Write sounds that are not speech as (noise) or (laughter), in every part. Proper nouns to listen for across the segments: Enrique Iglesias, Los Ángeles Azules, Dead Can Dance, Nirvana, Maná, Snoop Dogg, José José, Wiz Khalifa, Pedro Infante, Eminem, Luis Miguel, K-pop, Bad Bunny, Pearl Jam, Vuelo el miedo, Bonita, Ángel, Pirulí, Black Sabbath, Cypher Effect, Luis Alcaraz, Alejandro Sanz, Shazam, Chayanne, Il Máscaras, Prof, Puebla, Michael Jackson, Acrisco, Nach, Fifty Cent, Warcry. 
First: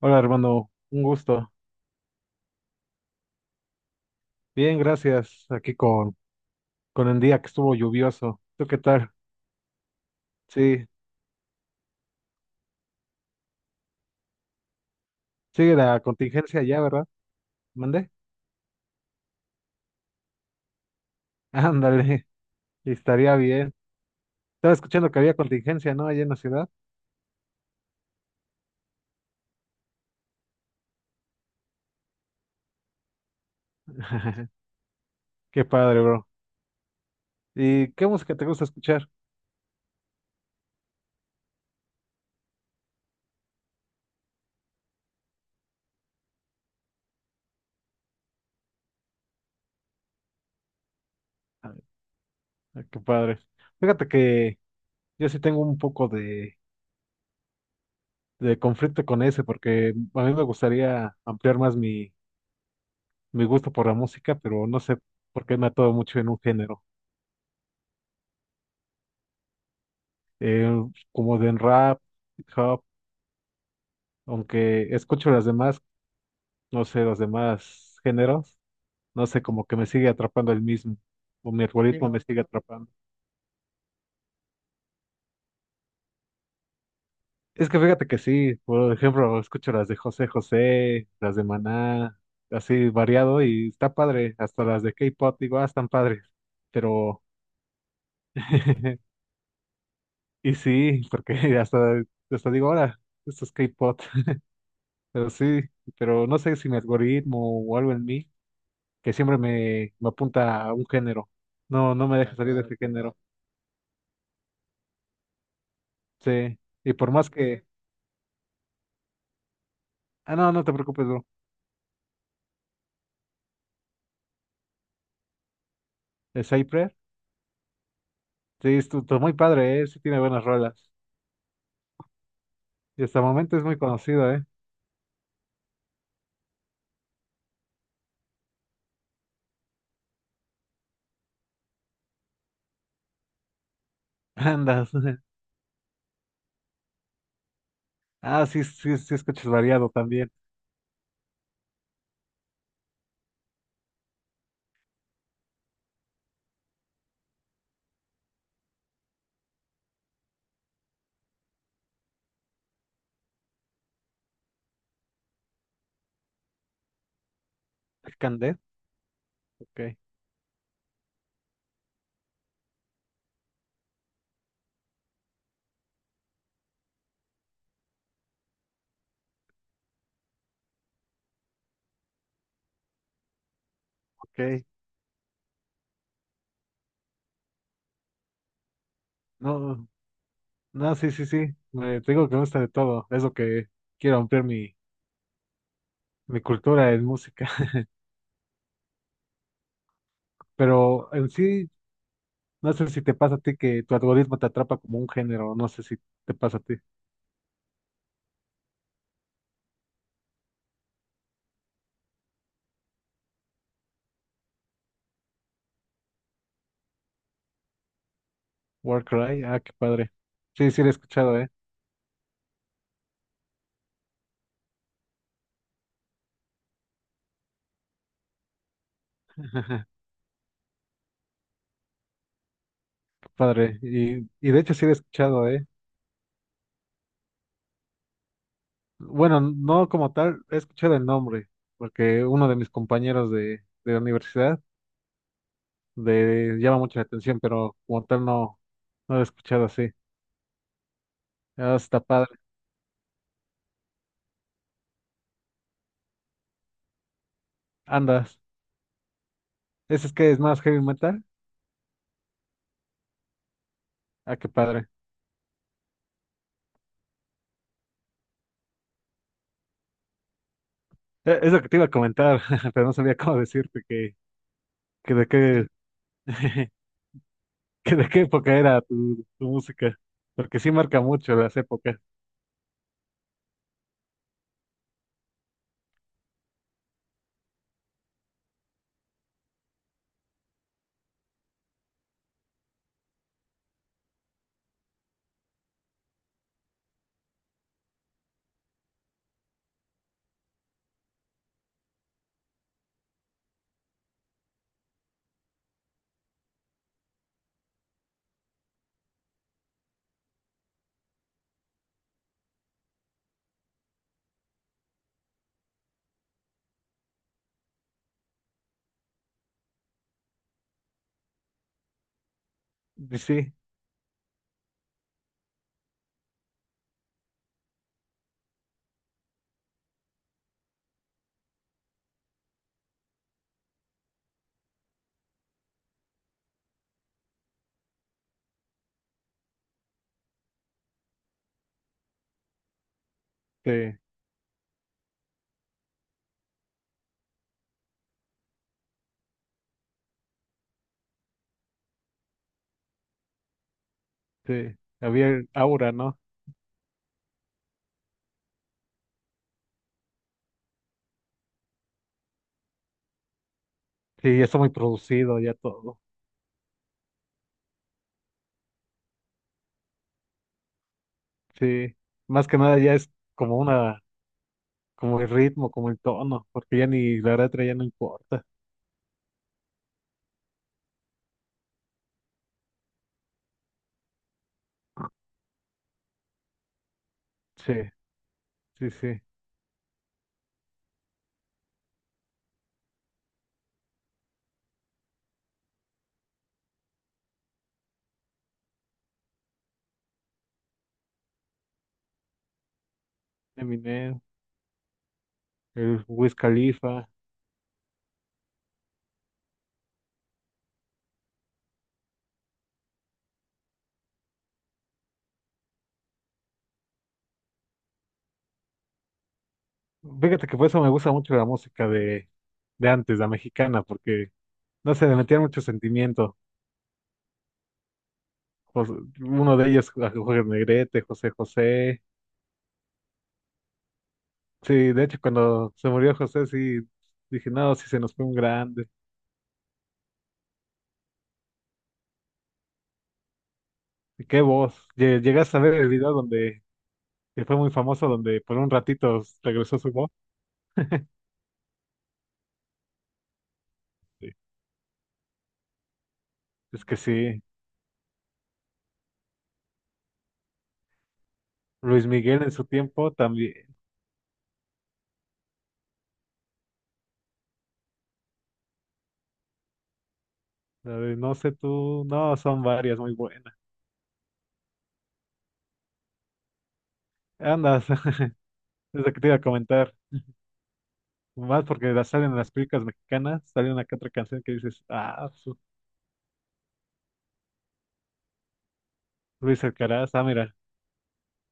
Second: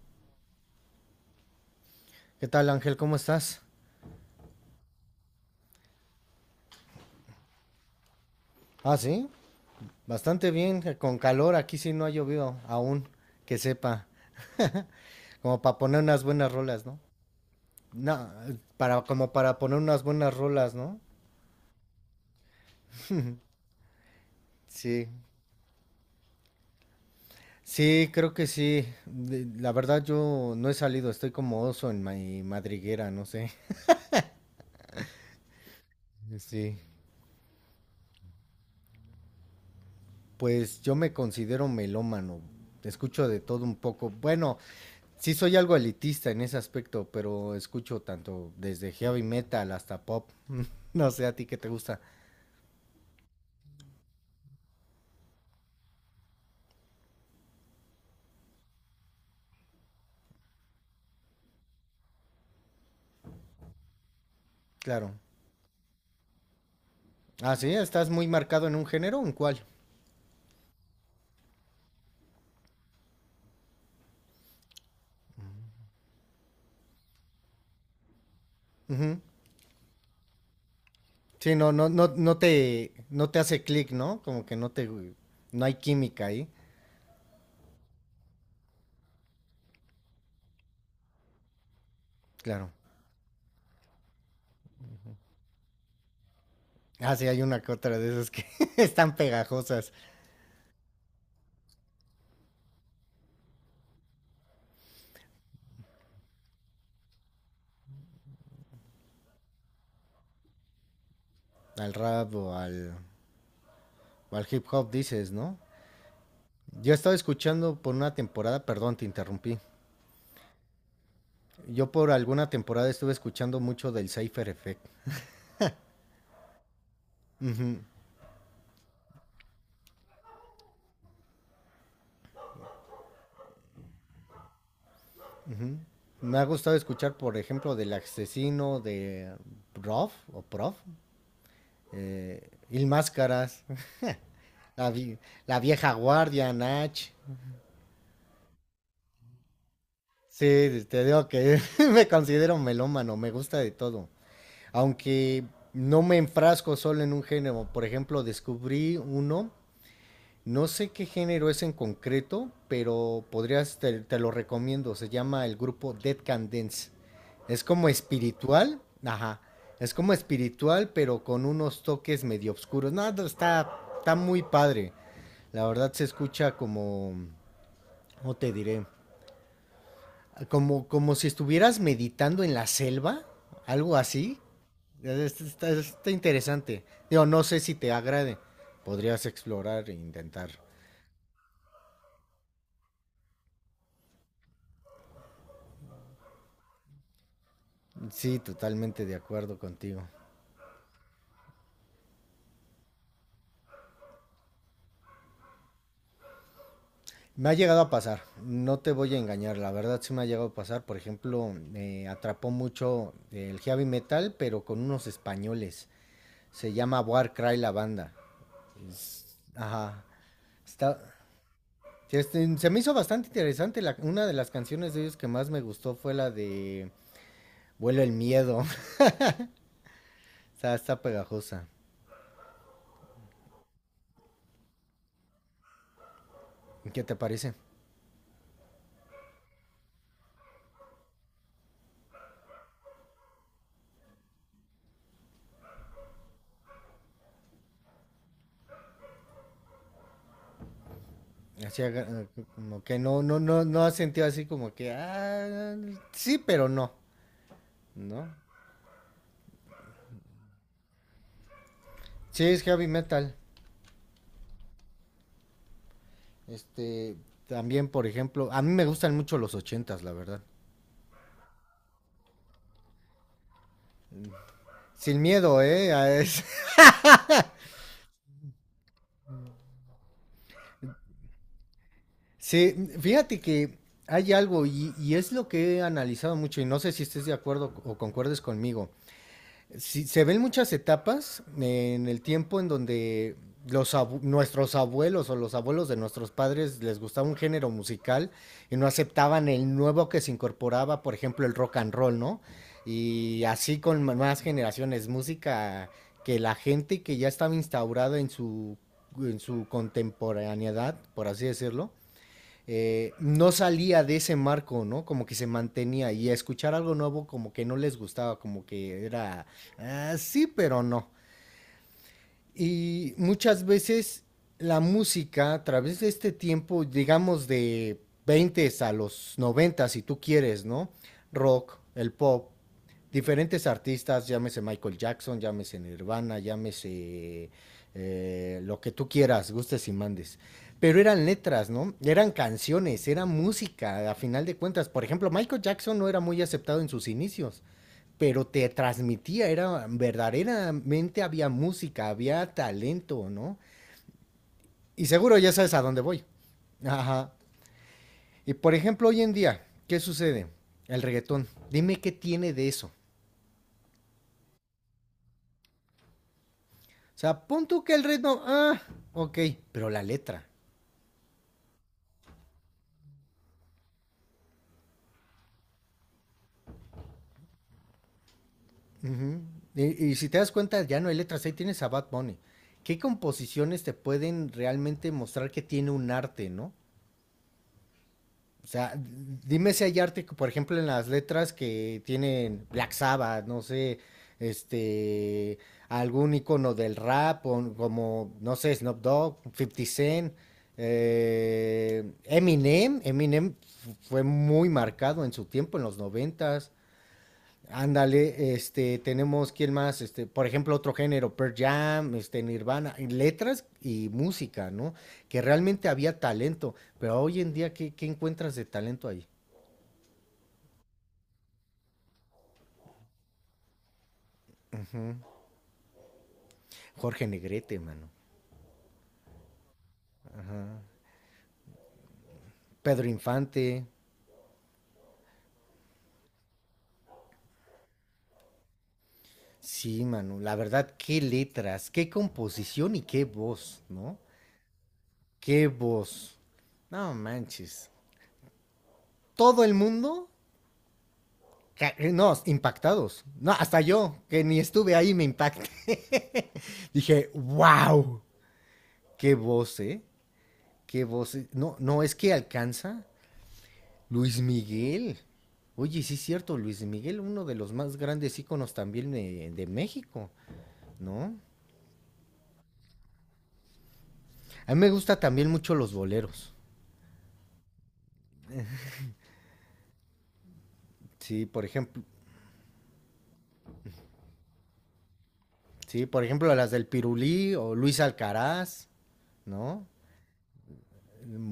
Hola, hermano, un gusto. ¿Qué tal, Ángel? ¿Cómo estás? Bien, gracias. Aquí con el día que estuvo lluvioso. ¿Tú qué Ah, tal? sí, bastante bien, Sí, con calor, aquí sí no ha llovido aún, que sepa, como sigue para poner la unas buenas contingencia allá, rolas, ¿no? ¿verdad? ¿Mandé? No, para, como para poner unas buenas rolas, ¿no? (laughs) Ándale, estaría bien. Estaba Sí, escuchando que había contingencia, ¿no? Allá en la ciudad. sí, creo que sí. La verdad yo no he salido, estoy como oso en mi madriguera, no sé. (laughs) Qué padre, bro. Sí, ¿Y qué música te gusta escuchar? pues yo me considero melómano, escucho de todo un poco. Bueno, sí soy algo elitista en ese aspecto, pero escucho tanto desde heavy metal hasta pop. (laughs) No sé a ti qué te Ah, gusta. qué padre. Fíjate que yo sí tengo un poco de conflicto con ese, porque a mí me gustaría ampliar más mi, mi gusto por la música, pero no sé Claro. por qué me atoro mucho en un género. Ah, sí, estás muy marcado en un género, ¿en cuál? eh, Como de en rap, hip hop, aunque escucho las demás, no sé, los demás géneros, Ujú. no sé, como que me sigue atrapando el mismo, o Sí, mi sí, no, no, no, algoritmo me no sigue atrapando. No te hace clic, ¿no? Como que no te, No hay química ahí. Es que fíjate que sí, por ejemplo, escucho las de José José, las de Maná, Claro. así variado y está padre, hasta las de K-pop, digo, ah, están padres, Ah, pero, sí, hay una que otra de esas que (laughs) (laughs) están pegajosas y sí, porque (laughs) hasta, hasta digo, ahora, esto es K-pop, (laughs) pero sí, pero no sé si mi algoritmo o algo en mí que siempre me, me apunta a un género. al No, no me ah, rap deja salir de claro, ese claro género. o al hip hop, dices, ¿no? Sí. Yo Y por estaba más que. escuchando por una temporada, perdón, te interrumpí. Ah, no, no te preocupes, bro. Yo por alguna temporada estuve escuchando mucho del Cypher Effect. El Cypher. Sí, es muy padre, ¿eh? Sí tiene buenas rolas. Y hasta el momento es muy conocido, ¿eh? Me ha gustado escuchar, por ejemplo, del asesino de Prof o Prof, Il Máscaras, (laughs) la, Andas. (laughs) vi- la vieja guardia, Nach. Ah, sí, sí, sí, escuchas variado también. Sí, te digo que (laughs) me considero melómano, me gusta de todo. Aunque no me enfrasco solo en un género, por ejemplo, descubrí uno. No sé qué género es en concreto, pero podrías, te lo recomiendo. Se llama el grupo Dead Can Dance. Es como Candé. espiritual, ajá. Es Ok, como espiritual, pero con unos toques medio oscuros. Nada, está muy padre. La verdad se escucha como, ¿cómo te diré? Como, como si estuvieras meditando en la selva, algo así. ok. Está, está interesante. Digo, no sé si te agrade. Podrías No, explorar e intentar. no, sí, sí, sí. Me, te digo que me gusta de todo. Es lo que quiero ampliar mi, mi cultura en música. (laughs) Sí, totalmente de acuerdo contigo. Pero en sí, no sé si te pasa a ti que tu algoritmo te atrapa como un género. No sé si te pasa a ti. Me ha llegado a pasar, no te voy a engañar, la verdad sí me ha llegado a pasar. Por ejemplo, me atrapó mucho el heavy metal, pero con unos españoles. Se llama Warcry la banda. Warcry, ah, qué Ajá. padre. Sí, sí lo he Está, escuchado, ¿eh? este, se me hizo bastante interesante. Una de las canciones de ellos que más me gustó fue la de Vuelo el miedo. (laughs) (laughs) Está, está pegajosa. Qué padre. Y de hecho sí lo he escuchado, ¿eh? ¿Qué te parece? Bueno, no como tal, he escuchado el nombre, porque uno de mis compañeros de la universidad le llama mucho la atención, pero como tal no, no lo he escuchado así. Ah, Así, está padre. como que no, no, no, no has sentido así como que, ah, sí, pero no, ¿no? Andas. ¿Ese es que es más heavy metal? Sí, es heavy metal. Ah, qué padre. Este, también, por ejemplo, a mí me gustan mucho los ochentas, la verdad. Es lo que te iba a comentar, (laughs) pero no sabía cómo decirte que Sin de miedo, qué, ¿eh? (laughs) (laughs) Que de qué época era tu, tu música, porque sí marca mucho las épocas. Sí, fíjate que hay algo y es lo que he analizado mucho y no sé si estés de acuerdo o concuerdes conmigo. Sí, se ven muchas etapas en el tiempo en donde nuestros abuelos o los abuelos de nuestros padres les gustaba un género musical y no aceptaban el nuevo que se incorporaba, por ejemplo, el rock and roll, ¿no? Y así con más generaciones, música que la gente que ya estaba instaurada en su contemporaneidad, por así decirlo, no salía de ese marco, ¿no? Como que se mantenía y a escuchar algo nuevo como que no les gustaba, como que era, ah, sí, pero no. Y Y sí, muchas veces la música, a través de este tiempo, digamos de 20 a los 90, si tú quieres, ¿no? Rock, el pop, diferentes artistas, llámese Michael Jackson, llámese Nirvana, llámese lo que tú quieras, gustes y mandes. Pero eran letras, ¿no? Eran canciones, era sí, música, a final de cuentas. Por ejemplo, Michael Jackson no era muy aceptado en sus inicios, pero te transmitía, era verdaderamente, había música, había talento, ¿no? sí, Y había seguro el ya sabes a aura, dónde ¿no? voy. Ajá. Y por ejemplo, hoy en día, ¿qué sucede? El reggaetón. Dime qué tiene de eso. Sí, ya está muy producido, ya todo. O sea, pon tú que el ritmo, ah, ok, pero la letra. Sí, más que nada ya es como una, como el ritmo, como el tono, porque ya ni la letra ya no importa. Ujú. Y, y si te das cuenta, ya no hay letras, ahí tienes a Bad Bunny. ¿Qué composiciones te pueden realmente mostrar que tiene un arte, no? Sí, O sí, sea, sí. dime si hay arte, por ejemplo, en las letras que tienen Black Sabbath, no sé, este, algún icono del rap, o como, no sé, Snoop Dogg, Fifty Cent, Eminem. Eminem Eminem, fue muy marcado en su tiempo, en los el Wiz noventas. Khalifa. Ándale, este, tenemos quién más, este, por ejemplo, otro género, Pearl Jam, este, Nirvana, en letras y música, ¿no? Que realmente había talento, pero hoy en día, ¿qué, qué encuentras de talento ahí? Fíjate que por eso me gusta mucho la música de antes, la mexicana, porque no sé, le metían mucho sentimiento. Jorge Negrete, mano. Jos- Uno de ellos, ah, Jorge Negrete, José José. Pedro Infante, Sí, de hecho, cuando se murió José, sí, dije, no, sí se nos fue un grande. sí, mano. La verdad, qué letras, qué composición y qué voz, ¿no? ¿Y qué voz? ¿Llegaste a Qué ver el video voz. donde No que fue muy manches. famoso, donde por un ratito Todo el regresó su voz? mundo. No, impactados. No, hasta yo, Sí. que ni estuve ahí, me impacté. (laughs) Es que Dije, sí, wow, qué voz, ¿eh? Qué voz. Eh. No, no, Luis es que Miguel en su alcanza tiempo también. Luis Miguel. Oye, sí es cierto, Luis Miguel, uno de los más grandes íconos también de México, A ver, no ¿no? sé tú, no, son varias muy buenas. A mí me gusta también mucho los boleros. Andas, (laughs) es lo que te iba a comentar. Sí, por Más porque ejemplo, las salen en las películas mexicanas, sale una que otra canción que dices, ah, su- sí, por ejemplo, las del Pirulí o Luis Alcaraz, Luis ¿no? Alcaraz, ah, mira.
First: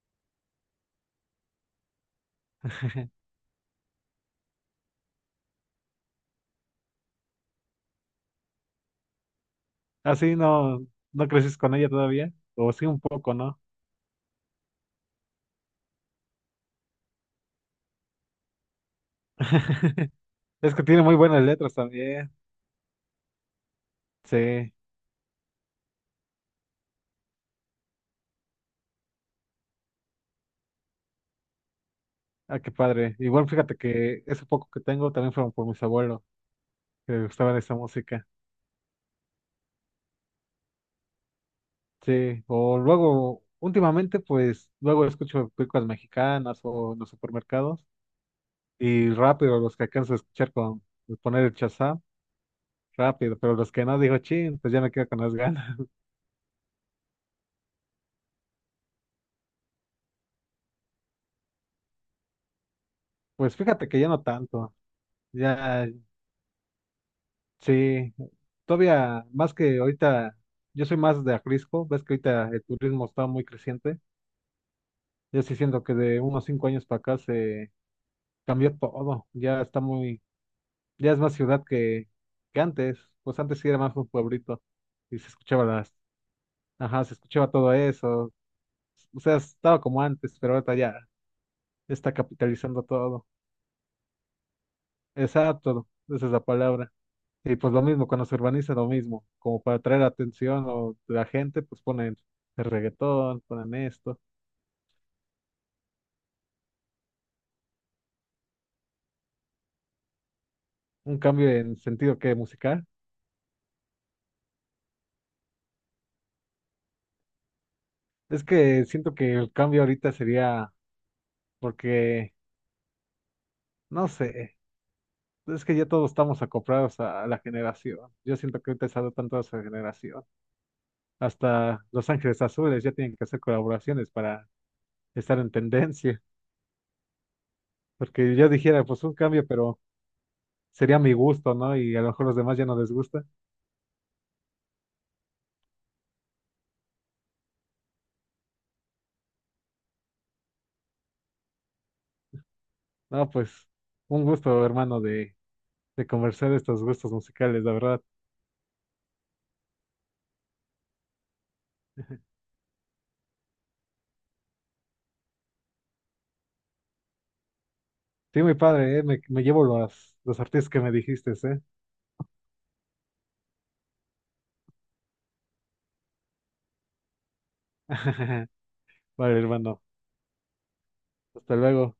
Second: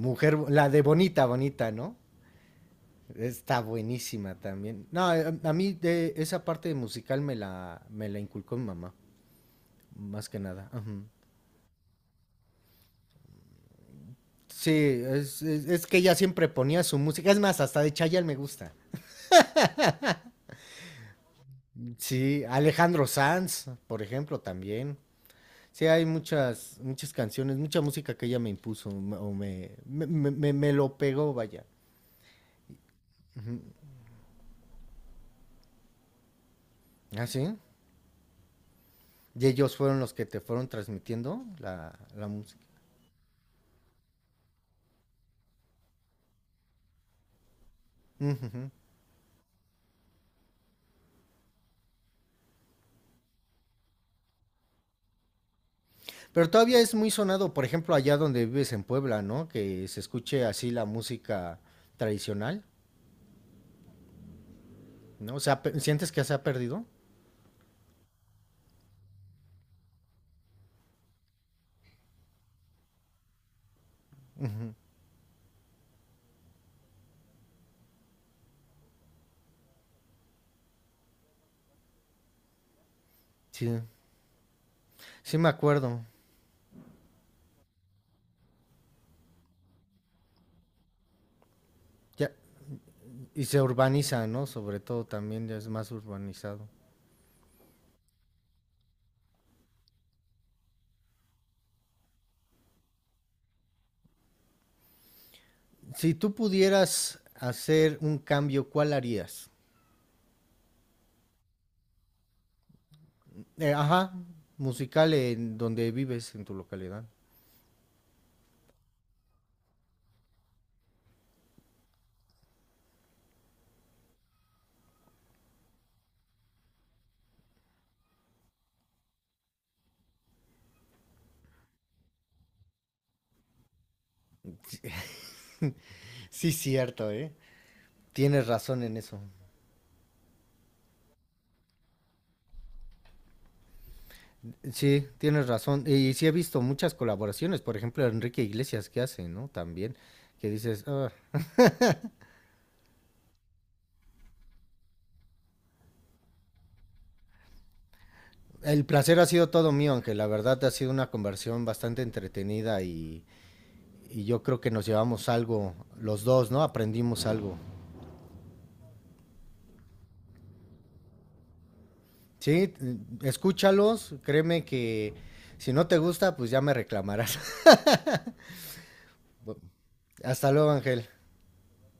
Mujer, la de Bonita, Bonita, ¿no? (laughs) Está buenísima también. No, a mí de esa parte musical me la inculcó mi mamá, más Así que nada. no, Ajá. no creces con ella todavía, o sí un poco, ¿no? Sí, es que ella siempre ponía su música. Es más, hasta de Chayanne me gusta. (laughs) Es que tiene muy buenas letras también. Sí, Alejandro Sanz, por ejemplo, Sí. también. Sí, hay muchas, muchas canciones, mucha música que ella me impuso m- o me- me- me lo pegó, vaya. Ah, qué padre. Igual fíjate que ese poco que tengo también fueron por mis abuelos, que les ¿Ah, sí? gustaba esa música. Y ellos fueron los que te fueron transmitiendo la, la Sí, música. o luego, últimamente, pues, luego escucho películas mexicanas o en los supermercados y rápido los que alcanzo a escuchar con poner el Shazam, rápido, pero los que no digo, chin, pues ya me quedo con las (laughs) ganas. Pero todavía es muy sonado, por ejemplo, allá donde vives en Puebla, ¿no? Que se escuche así la música tradicional, Pues fíjate que ya no tanto, ¿no? O sea, ya, ¿sientes que se ha perdido? sí, todavía más que ahorita, yo soy más de Acrisco, ves que ahorita el turismo está muy creciente. Yo sí siento que de unos 5 años para acá se cambió todo, ya está muy, ya es más ciudad que antes, pues antes sí era Sí, más un pueblito y se sí me escuchaba las, acuerdo. ajá, se escuchaba todo eso, o sea, estaba como antes, pero ahorita ya está Ya, capitalizando todo, y se urbaniza, ¿no? Sobre todo también ya es exacto, más esa es la urbanizado. palabra. Y pues lo mismo, cuando se urbaniza lo mismo, como para atraer atención o la gente, pues ponen el reggaetón, ponen esto, Si tú pudieras hacer un cambio, ¿cuál harías? un cambio en sentido que musical. Ajá, musical en donde vives, en tu localidad. Es que siento que el cambio ahorita sería porque, no sé. Pues, es que ya todos estamos acomprados a, la generación. Yo siento que ahorita se ha dado tanto a esa generación. Hasta Los Ángeles Azules ya tienen que hacer colaboraciones para estar en tendencia. Sí, cierto, ¿eh? Porque Tienes yo dijera, razón en pues un eso. cambio, pero sería mi gusto, ¿no? Y a lo mejor los demás ya no les gusta. Sí, tienes razón. Y sí he visto muchas colaboraciones, por ejemplo, Enrique Iglesias que hace, ¿no? También, que dices, "Ah, No, pues un gusto, hermano, de conversar de estos gustos musicales, la verdad. el placer ha sido todo mío", aunque la verdad ha sido una conversión bastante entretenida y yo creo que nos llevamos algo, los dos, ¿no? Aprendimos algo. Sí, muy padre, ¿eh? Me llevo los artistas que me dijiste, ¿eh? Sí, escúchalos, créeme que si no te gusta, pues ya me reclamarás. (laughs) Vale, (laughs) hermano. Hasta luego, Ángel. Hasta luego.